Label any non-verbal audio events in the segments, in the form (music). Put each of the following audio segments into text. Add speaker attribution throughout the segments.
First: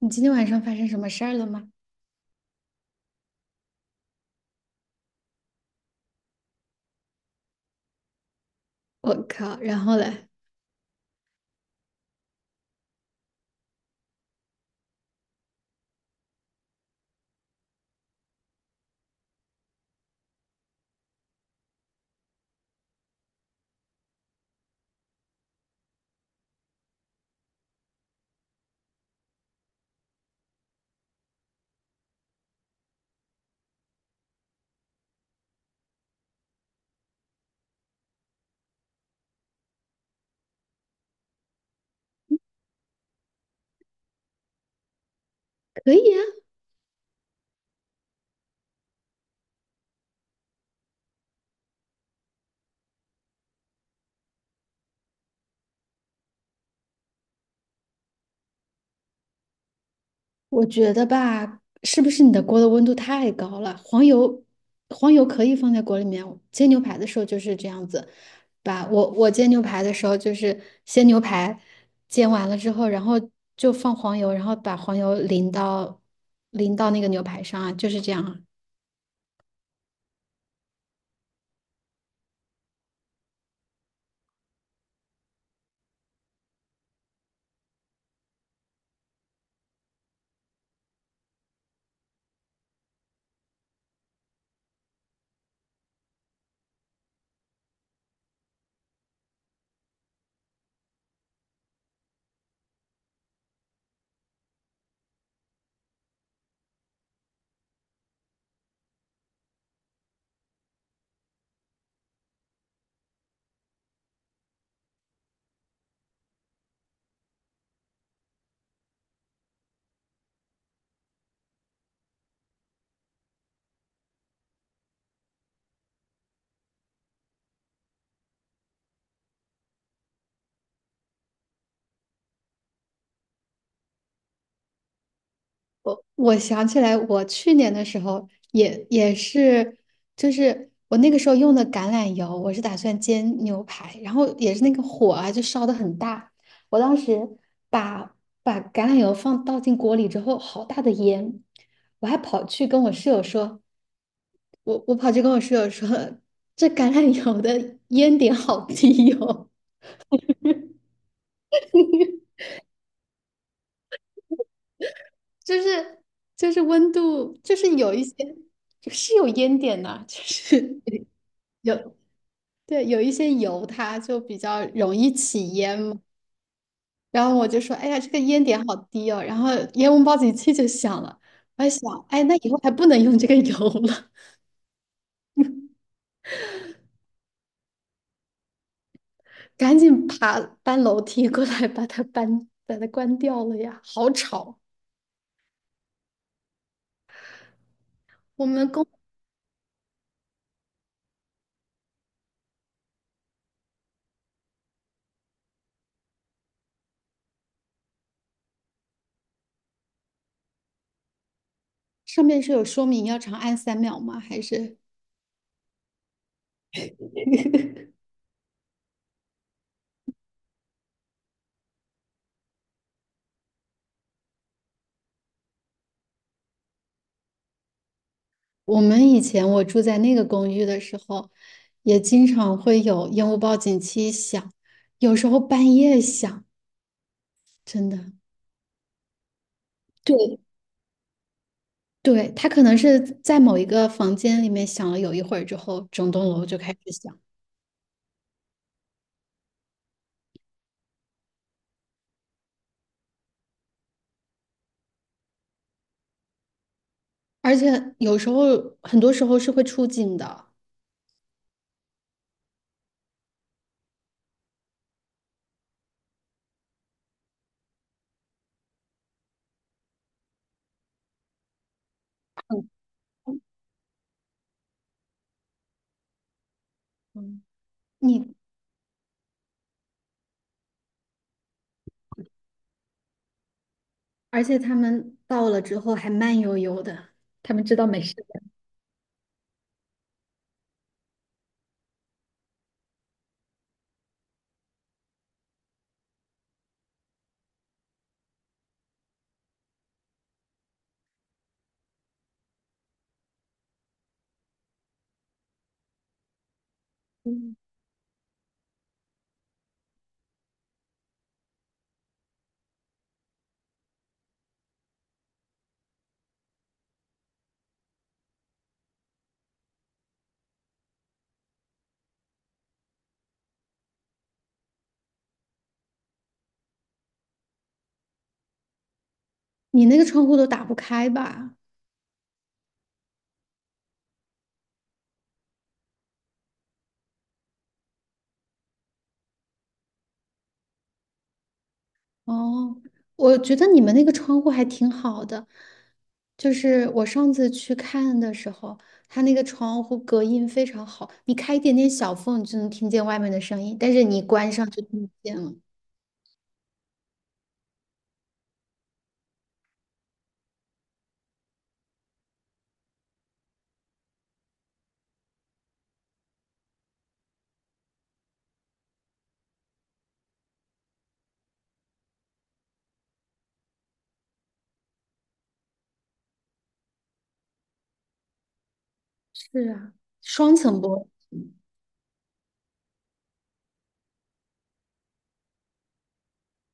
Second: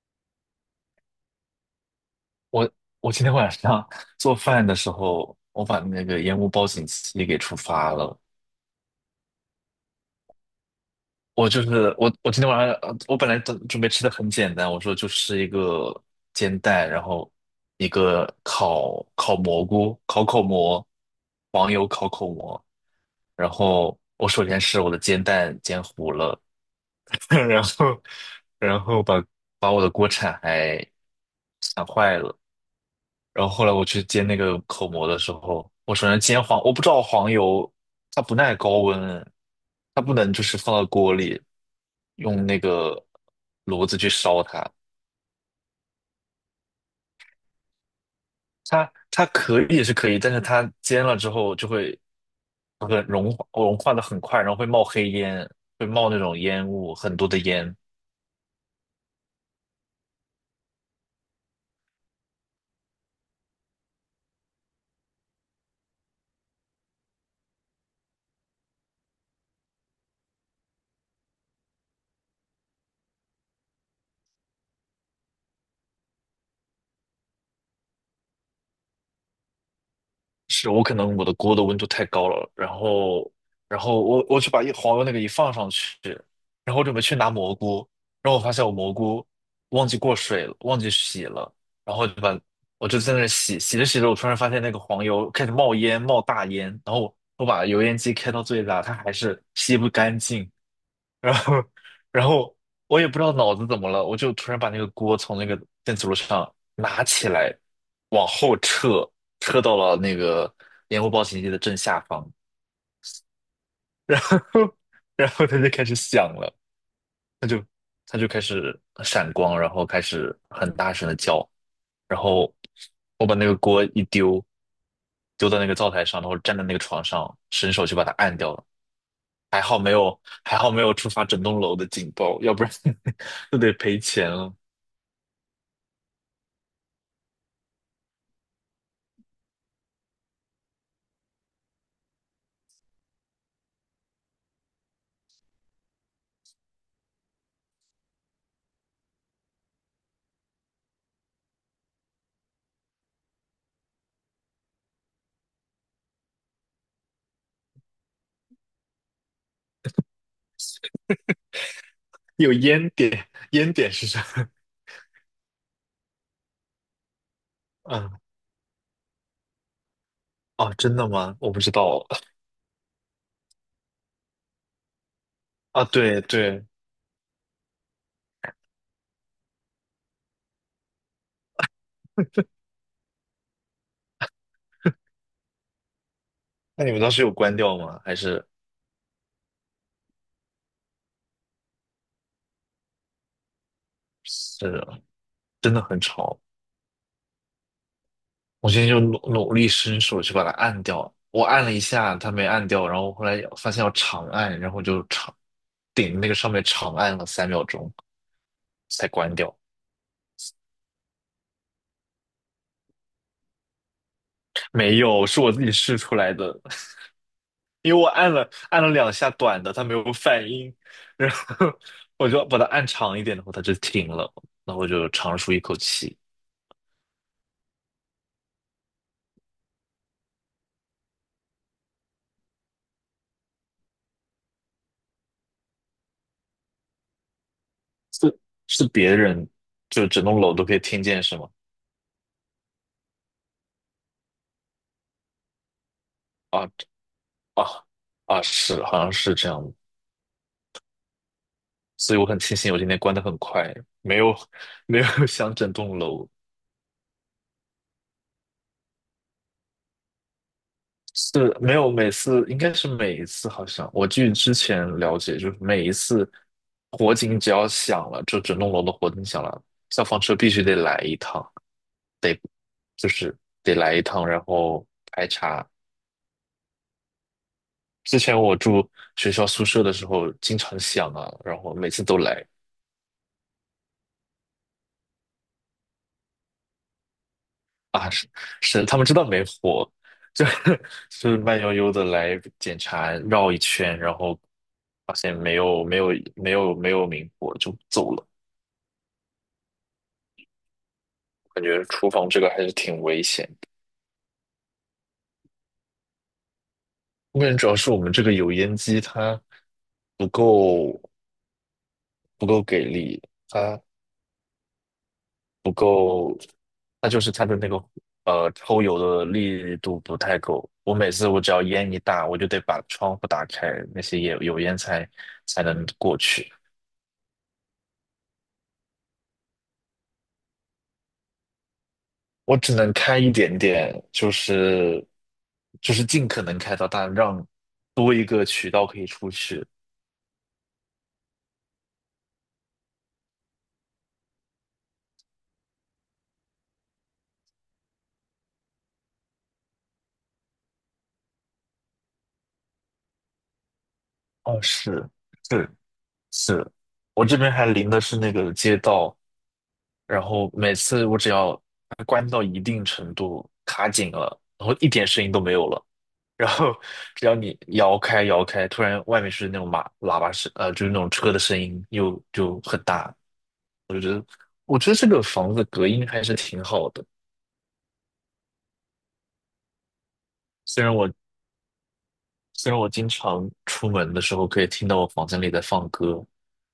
Speaker 1: 你今天晚上发生什么事儿了吗？
Speaker 2: 我我今天晚上做饭的时候，我把那个烟雾报警器给触发了。
Speaker 1: 我靠，然后嘞？
Speaker 2: 我今天晚上我本来准备吃的很简单，我说就吃一个煎蛋，然后一个烤蘑菇、烤口蘑、黄油烤口蘑。然后我首先是我的煎蛋煎糊了，(laughs) 然后然后把把我的锅铲还铲坏了。然后后来我去煎那个口蘑的时候，我首先煎黄，我不知道黄油它不耐高温，它不能就是放到锅里用那个炉子去烧它，
Speaker 1: 可以啊。
Speaker 2: 它可以是可以，但是它煎了之后就会很融化，融化的很快，然后会冒黑烟，会冒那种烟雾，很多的烟。
Speaker 1: 我觉得吧，是不是你的锅的温度太高了？黄油，黄油可以放在锅里面。煎牛排的时候就是这样子，我煎牛排的时候就是先牛排煎完了之后，然后就放黄油，然后把黄油淋到那个牛排上啊，就是这样啊。
Speaker 2: 是我可能我的锅的温度太高了，然后我去把一黄油那个一放上去，然后我准备去拿蘑菇，然后我发现我蘑菇忘记过水了，忘记洗了，然后我就在那儿洗，洗着洗着，我突然发现那个黄油开始冒烟，冒大烟，然后我把油烟机开到最大，它还是吸不干净，然后，然后我也不知道脑子怎么了，我就突然把那个锅从那个电磁炉上拿起来，往后撤，撤到了那个烟雾报警器的正下方，(laughs) 然后它就开始响了，它就它就开始闪光，然后开始很大声的叫，然后我把那个锅一丢，丢到那个灶台上，然后站在那个床上，伸手就把它按掉了。还好没有触发整栋楼的警报，要不然 (laughs) 就得赔钱了。
Speaker 1: 我想起来，我去年的时候也是，就是我那个时候用的橄榄油，我是打算煎牛排，然后也是那个火啊，就烧的很大。我当时把把橄榄油放倒进锅里之后，好大的烟，我还跑去跟我室友说，我我跑去跟我室友说，这橄榄油的烟点好低哦。(laughs)
Speaker 2: 有烟点，烟点是啥？
Speaker 1: 就是就是温度，就是有一些
Speaker 2: 啊，
Speaker 1: 是有烟点的，就
Speaker 2: 哦，
Speaker 1: 是
Speaker 2: 真
Speaker 1: (laughs)。
Speaker 2: 的吗？我不知
Speaker 1: 有，
Speaker 2: 道
Speaker 1: 对，有一些油它就比较容易起烟
Speaker 2: 啊。
Speaker 1: 嘛。
Speaker 2: 对对。
Speaker 1: 然后我就说，哎呀，这个烟点好低哦，然后烟雾报警器就响了，我还想，哎，那以后还不能用这个油了。
Speaker 2: 那你们当时有关掉吗？还是
Speaker 1: (laughs) 赶紧搬楼梯过来把它关掉了呀，好吵！
Speaker 2: 是真的很吵？
Speaker 1: 我们
Speaker 2: 我现
Speaker 1: 公
Speaker 2: 在就努力伸手去把它按掉，我按了一下，它没按掉，然后后来发现要长按，然后就顶那个上面长按了3秒钟才关掉。
Speaker 1: 上面是有说明要长按3秒吗？还是
Speaker 2: 没有，是我自己试出来的。因为我按了两下短的，它没有反应，然后我就把它按长一点，然后它就停了，然后我就长舒一口气。
Speaker 1: 我们以前我住在那个公寓的时候，也经常会有烟雾报警器响，有时候半夜响，真的。
Speaker 2: 是是别人，就整
Speaker 1: 对，
Speaker 2: 栋楼都可以听见是吗？
Speaker 1: 对，他可能是在某一个房间里面想了有一会儿之后，整栋楼就
Speaker 2: 啊，
Speaker 1: 开始响，
Speaker 2: 啊，啊！是，好像是这样的。所以我很庆幸我今天关的很快，没有没有 (laughs) 响整栋楼。
Speaker 1: 而且有时候很多时候是会出警的。
Speaker 2: 是没有每次，应该是每一次，好像我据之前了解，就是每一次火警只要响了，就整栋楼的火警响了，消防车必须得来一趟，得就是得来一趟，然后排查。
Speaker 1: 嗯。
Speaker 2: 之
Speaker 1: 你
Speaker 2: 前我住学校宿舍的时候，经常响啊，然后每次都来
Speaker 1: 而且他们到了之后还慢悠悠的，他们知道没
Speaker 2: 啊。
Speaker 1: 事
Speaker 2: 是，
Speaker 1: 的。
Speaker 2: 是，他们知道没火，就 (laughs) 就是慢悠悠的来检查，绕一圈，然后发现没有明火就走了。感觉厨房这个还是挺危险的。我感
Speaker 1: 嗯。
Speaker 2: 觉主要是我们这个油烟机它不够不够给力，它不够，它就是它的那个抽油的力度不太够。我每次只要烟一大，我就得把窗户打开，那些油烟才能过去。
Speaker 1: 你那个窗户都打不开吧？
Speaker 2: 我只能开一点点，就是尽可能开到，大，让多一个渠道可以出去。
Speaker 1: 哦，我觉得你们那个窗户还挺好的，就是我上次去看的时候，它那个窗户隔音非常好，你开一点点小缝，你就能听见外面的声音，但是你关
Speaker 2: 哦，
Speaker 1: 上就听
Speaker 2: 是，
Speaker 1: 不见了。
Speaker 2: 是，是，我这边还临的是那个街道，然后每次我只要关到一定程度卡紧了，然后一点声音都没有了，然后只要你摇开，突然外面是那种马喇叭声，就是那种车的声音又就很大。我觉得这个房子隔音还是挺好的，
Speaker 1: 是啊，双层
Speaker 2: 虽然
Speaker 1: 玻
Speaker 2: 我
Speaker 1: 璃。
Speaker 2: 虽然我经常出门的时候可以听到我房间里在放歌，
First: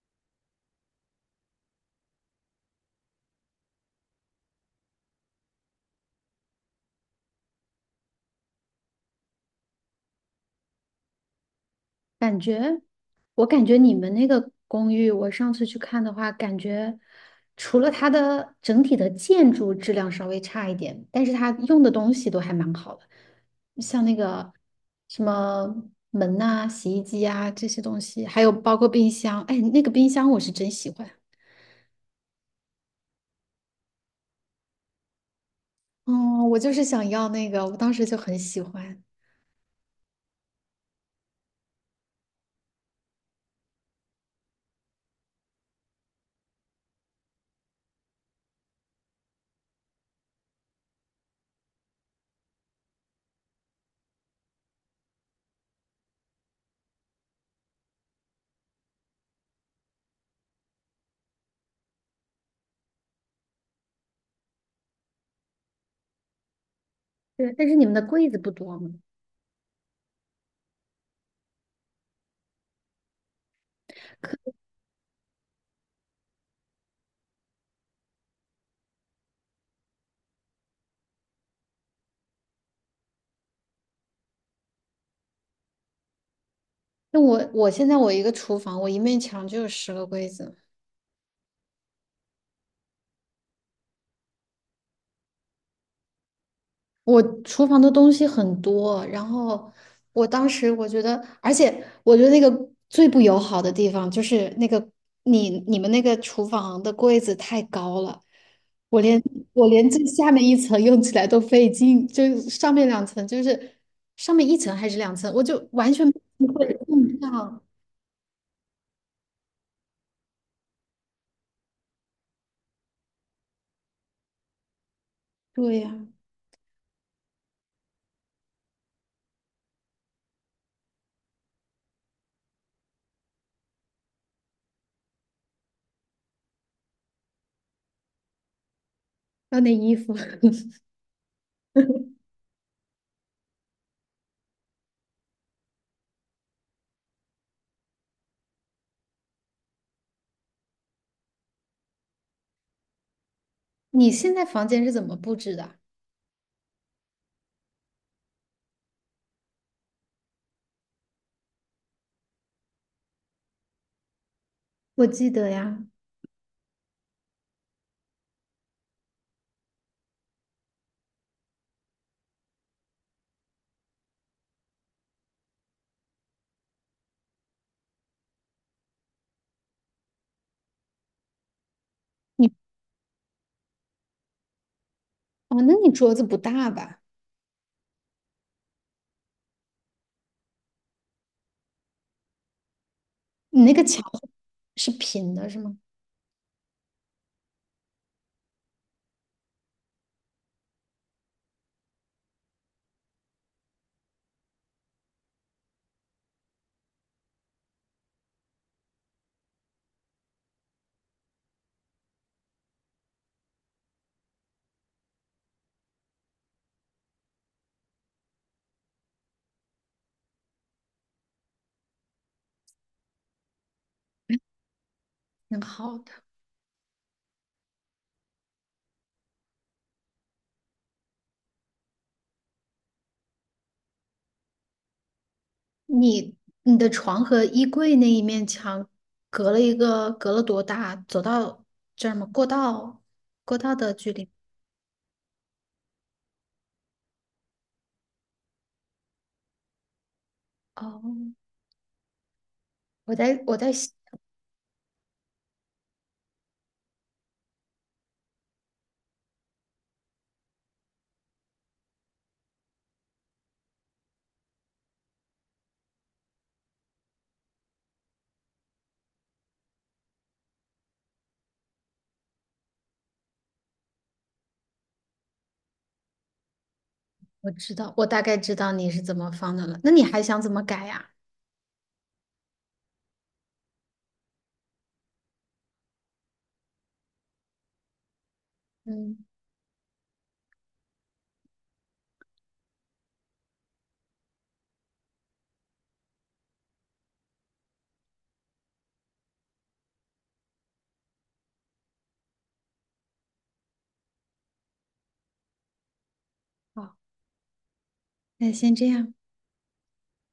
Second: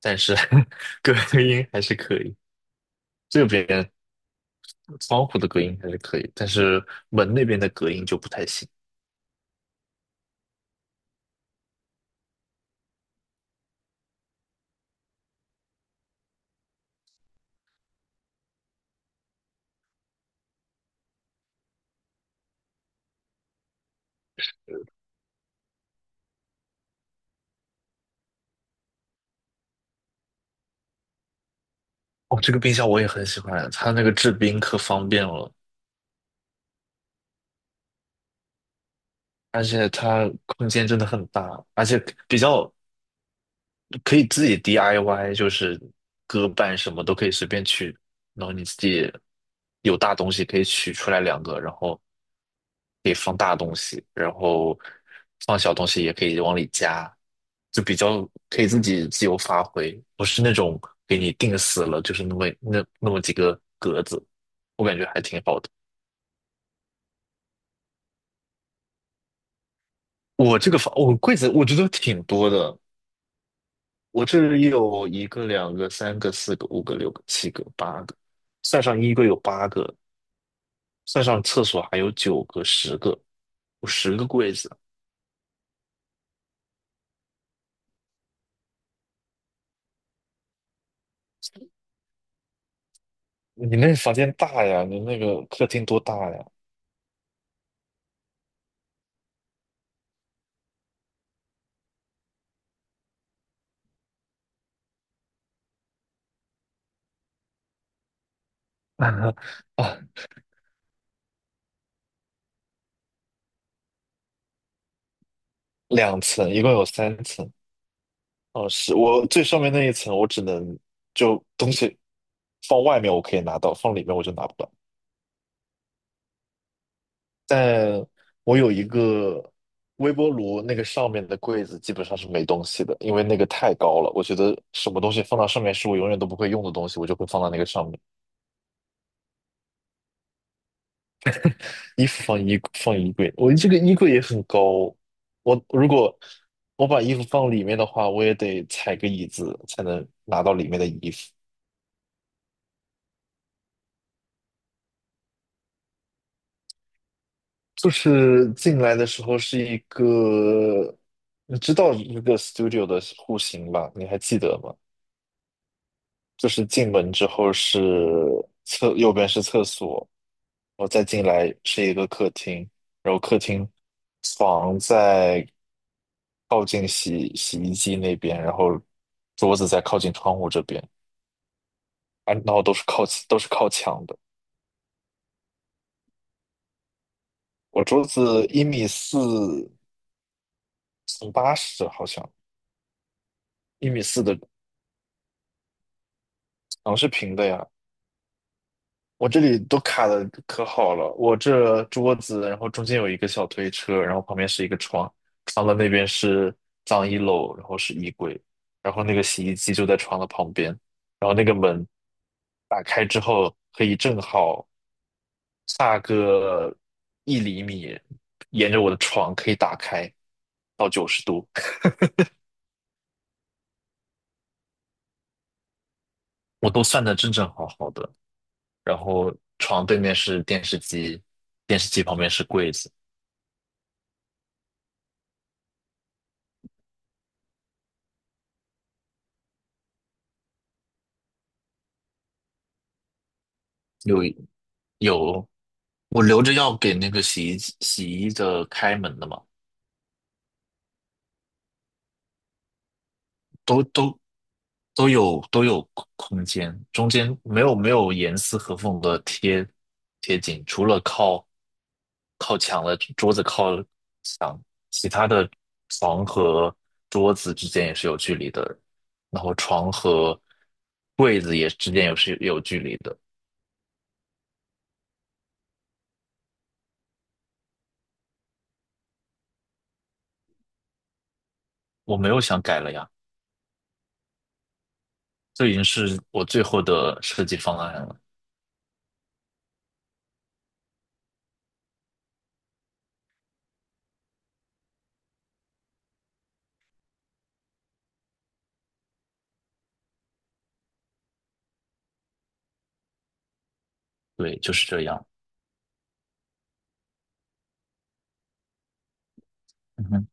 Speaker 2: 但是 (laughs) 隔音还是可以。这边。窗户的隔音还是可以，但是门那边的隔音就不太行。
Speaker 1: 感觉我感觉你们那个公寓，我上次去看的话，感觉除了它的整体的建筑质量稍微差一点，但是它用的东西都还蛮好的。像那个什么门呐、洗衣机啊这些东西，还有包括冰箱。哎，那个冰箱我是真喜欢。
Speaker 2: 哦，这个冰箱我也很喜欢，它那个制冰可方便了，
Speaker 1: 哦，我就是想要那个，我当时就很喜欢。
Speaker 2: 而且它空间真的很大，而且比较可以自己 DIY，就是割板什么都可以随便取，然后你自己有大东西可以取出来两个，然后可以放大东西，然后放小东西也可以往里加，就比较可以自己自由发挥，不是那种给你定死了，就是那么几个格子，我感觉还挺好的。
Speaker 1: 对，但是你们的柜子不多吗？
Speaker 2: 我这个房，我柜子我觉得挺多的，我这
Speaker 1: 可，
Speaker 2: 里有一个、两个、三个、四个、五个、六个、七个、八个，算上衣柜有八个，算上厕所还有9个、十个，有十个柜子。
Speaker 1: 那我现在我一个厨房，我一面墙就有10个柜子。
Speaker 2: 你那房间大呀？你那个客厅多大呀？
Speaker 1: 我厨房的东西很多，然后我当时我觉得，而且我觉得那个最不友好的地方就是那个你们那个厨房的柜子太高了，我连
Speaker 2: (laughs)
Speaker 1: 我连
Speaker 2: 啊，
Speaker 1: 最下面一层用起来都费劲，就上面两层就是上面一层还是两层，我就完全
Speaker 2: 2层，一共有
Speaker 1: 碰不
Speaker 2: 3层。
Speaker 1: 上。
Speaker 2: 哦，是我最上面那一层，我只能就东西放外面我可以拿到，放里面我就拿不到。
Speaker 1: 对呀、
Speaker 2: 但我有一个微波炉，那个上面的柜子基本上是没东西的，因为那个太高了。我觉得什么东西放到上面是我永远都不会用的东西，我就会放到那个上面。
Speaker 1: 还有那衣服。(laughs)
Speaker 2: 衣服放衣柜，我这个衣柜也很高。我如果把衣服放里面的话，我也得踩个椅子才能拿到里面的衣服。
Speaker 1: 你现在房间是怎么布置的？
Speaker 2: 就是进来的时候是一个，你知道一个 studio 的户型吧？你还记得吗？
Speaker 1: 我记得呀。
Speaker 2: 就是进门之后是右边是厕所，然后再进来是一个客厅，然后客厅床在靠近洗衣机那边，然后桌子在靠近窗户这边，啊，然
Speaker 1: 你
Speaker 2: 后都是靠墙的。
Speaker 1: 哦，那你桌子不大吧？
Speaker 2: 我桌子一米四乘80，好像
Speaker 1: 你那个
Speaker 2: 一米
Speaker 1: 墙
Speaker 2: 四的
Speaker 1: 是平的是吗？
Speaker 2: 墙是平的呀，我这里都卡的可好了，我这桌子，然后中间有一个小推车，然后旁边是一个床，床的那边是脏衣篓，然后是衣柜，然后那个洗衣机就在床的旁边，然后那个门打开之后可以正好差个1厘米，沿着我的床可以打开到90度，
Speaker 1: 挺好的。
Speaker 2: 我都算的正正好好的。然后床对面是电视机，电视机旁边是柜子。
Speaker 1: 你你的床和衣柜那一面墙隔了一个，隔了多大？走到这儿吗？过道，过道的距
Speaker 2: 有。
Speaker 1: 离。
Speaker 2: 有，我留着要给那个洗衣机洗衣的开门的嘛，
Speaker 1: 哦，我在
Speaker 2: 都
Speaker 1: 想，
Speaker 2: 都都有空间，中间没有严丝合缝的贴紧，除了靠墙的桌子靠墙，其他的床和桌子之间也是有距离的，然后床和柜子也之间也是有距离的，
Speaker 1: 我知道，我大概知道你是怎么放的了。那你还想怎么改呀？
Speaker 2: 我没有想改了呀，这已经是我最后的设计方案了，
Speaker 1: 嗯。
Speaker 2: 对，就是这样。
Speaker 1: 好，那先这样。
Speaker 2: 嗯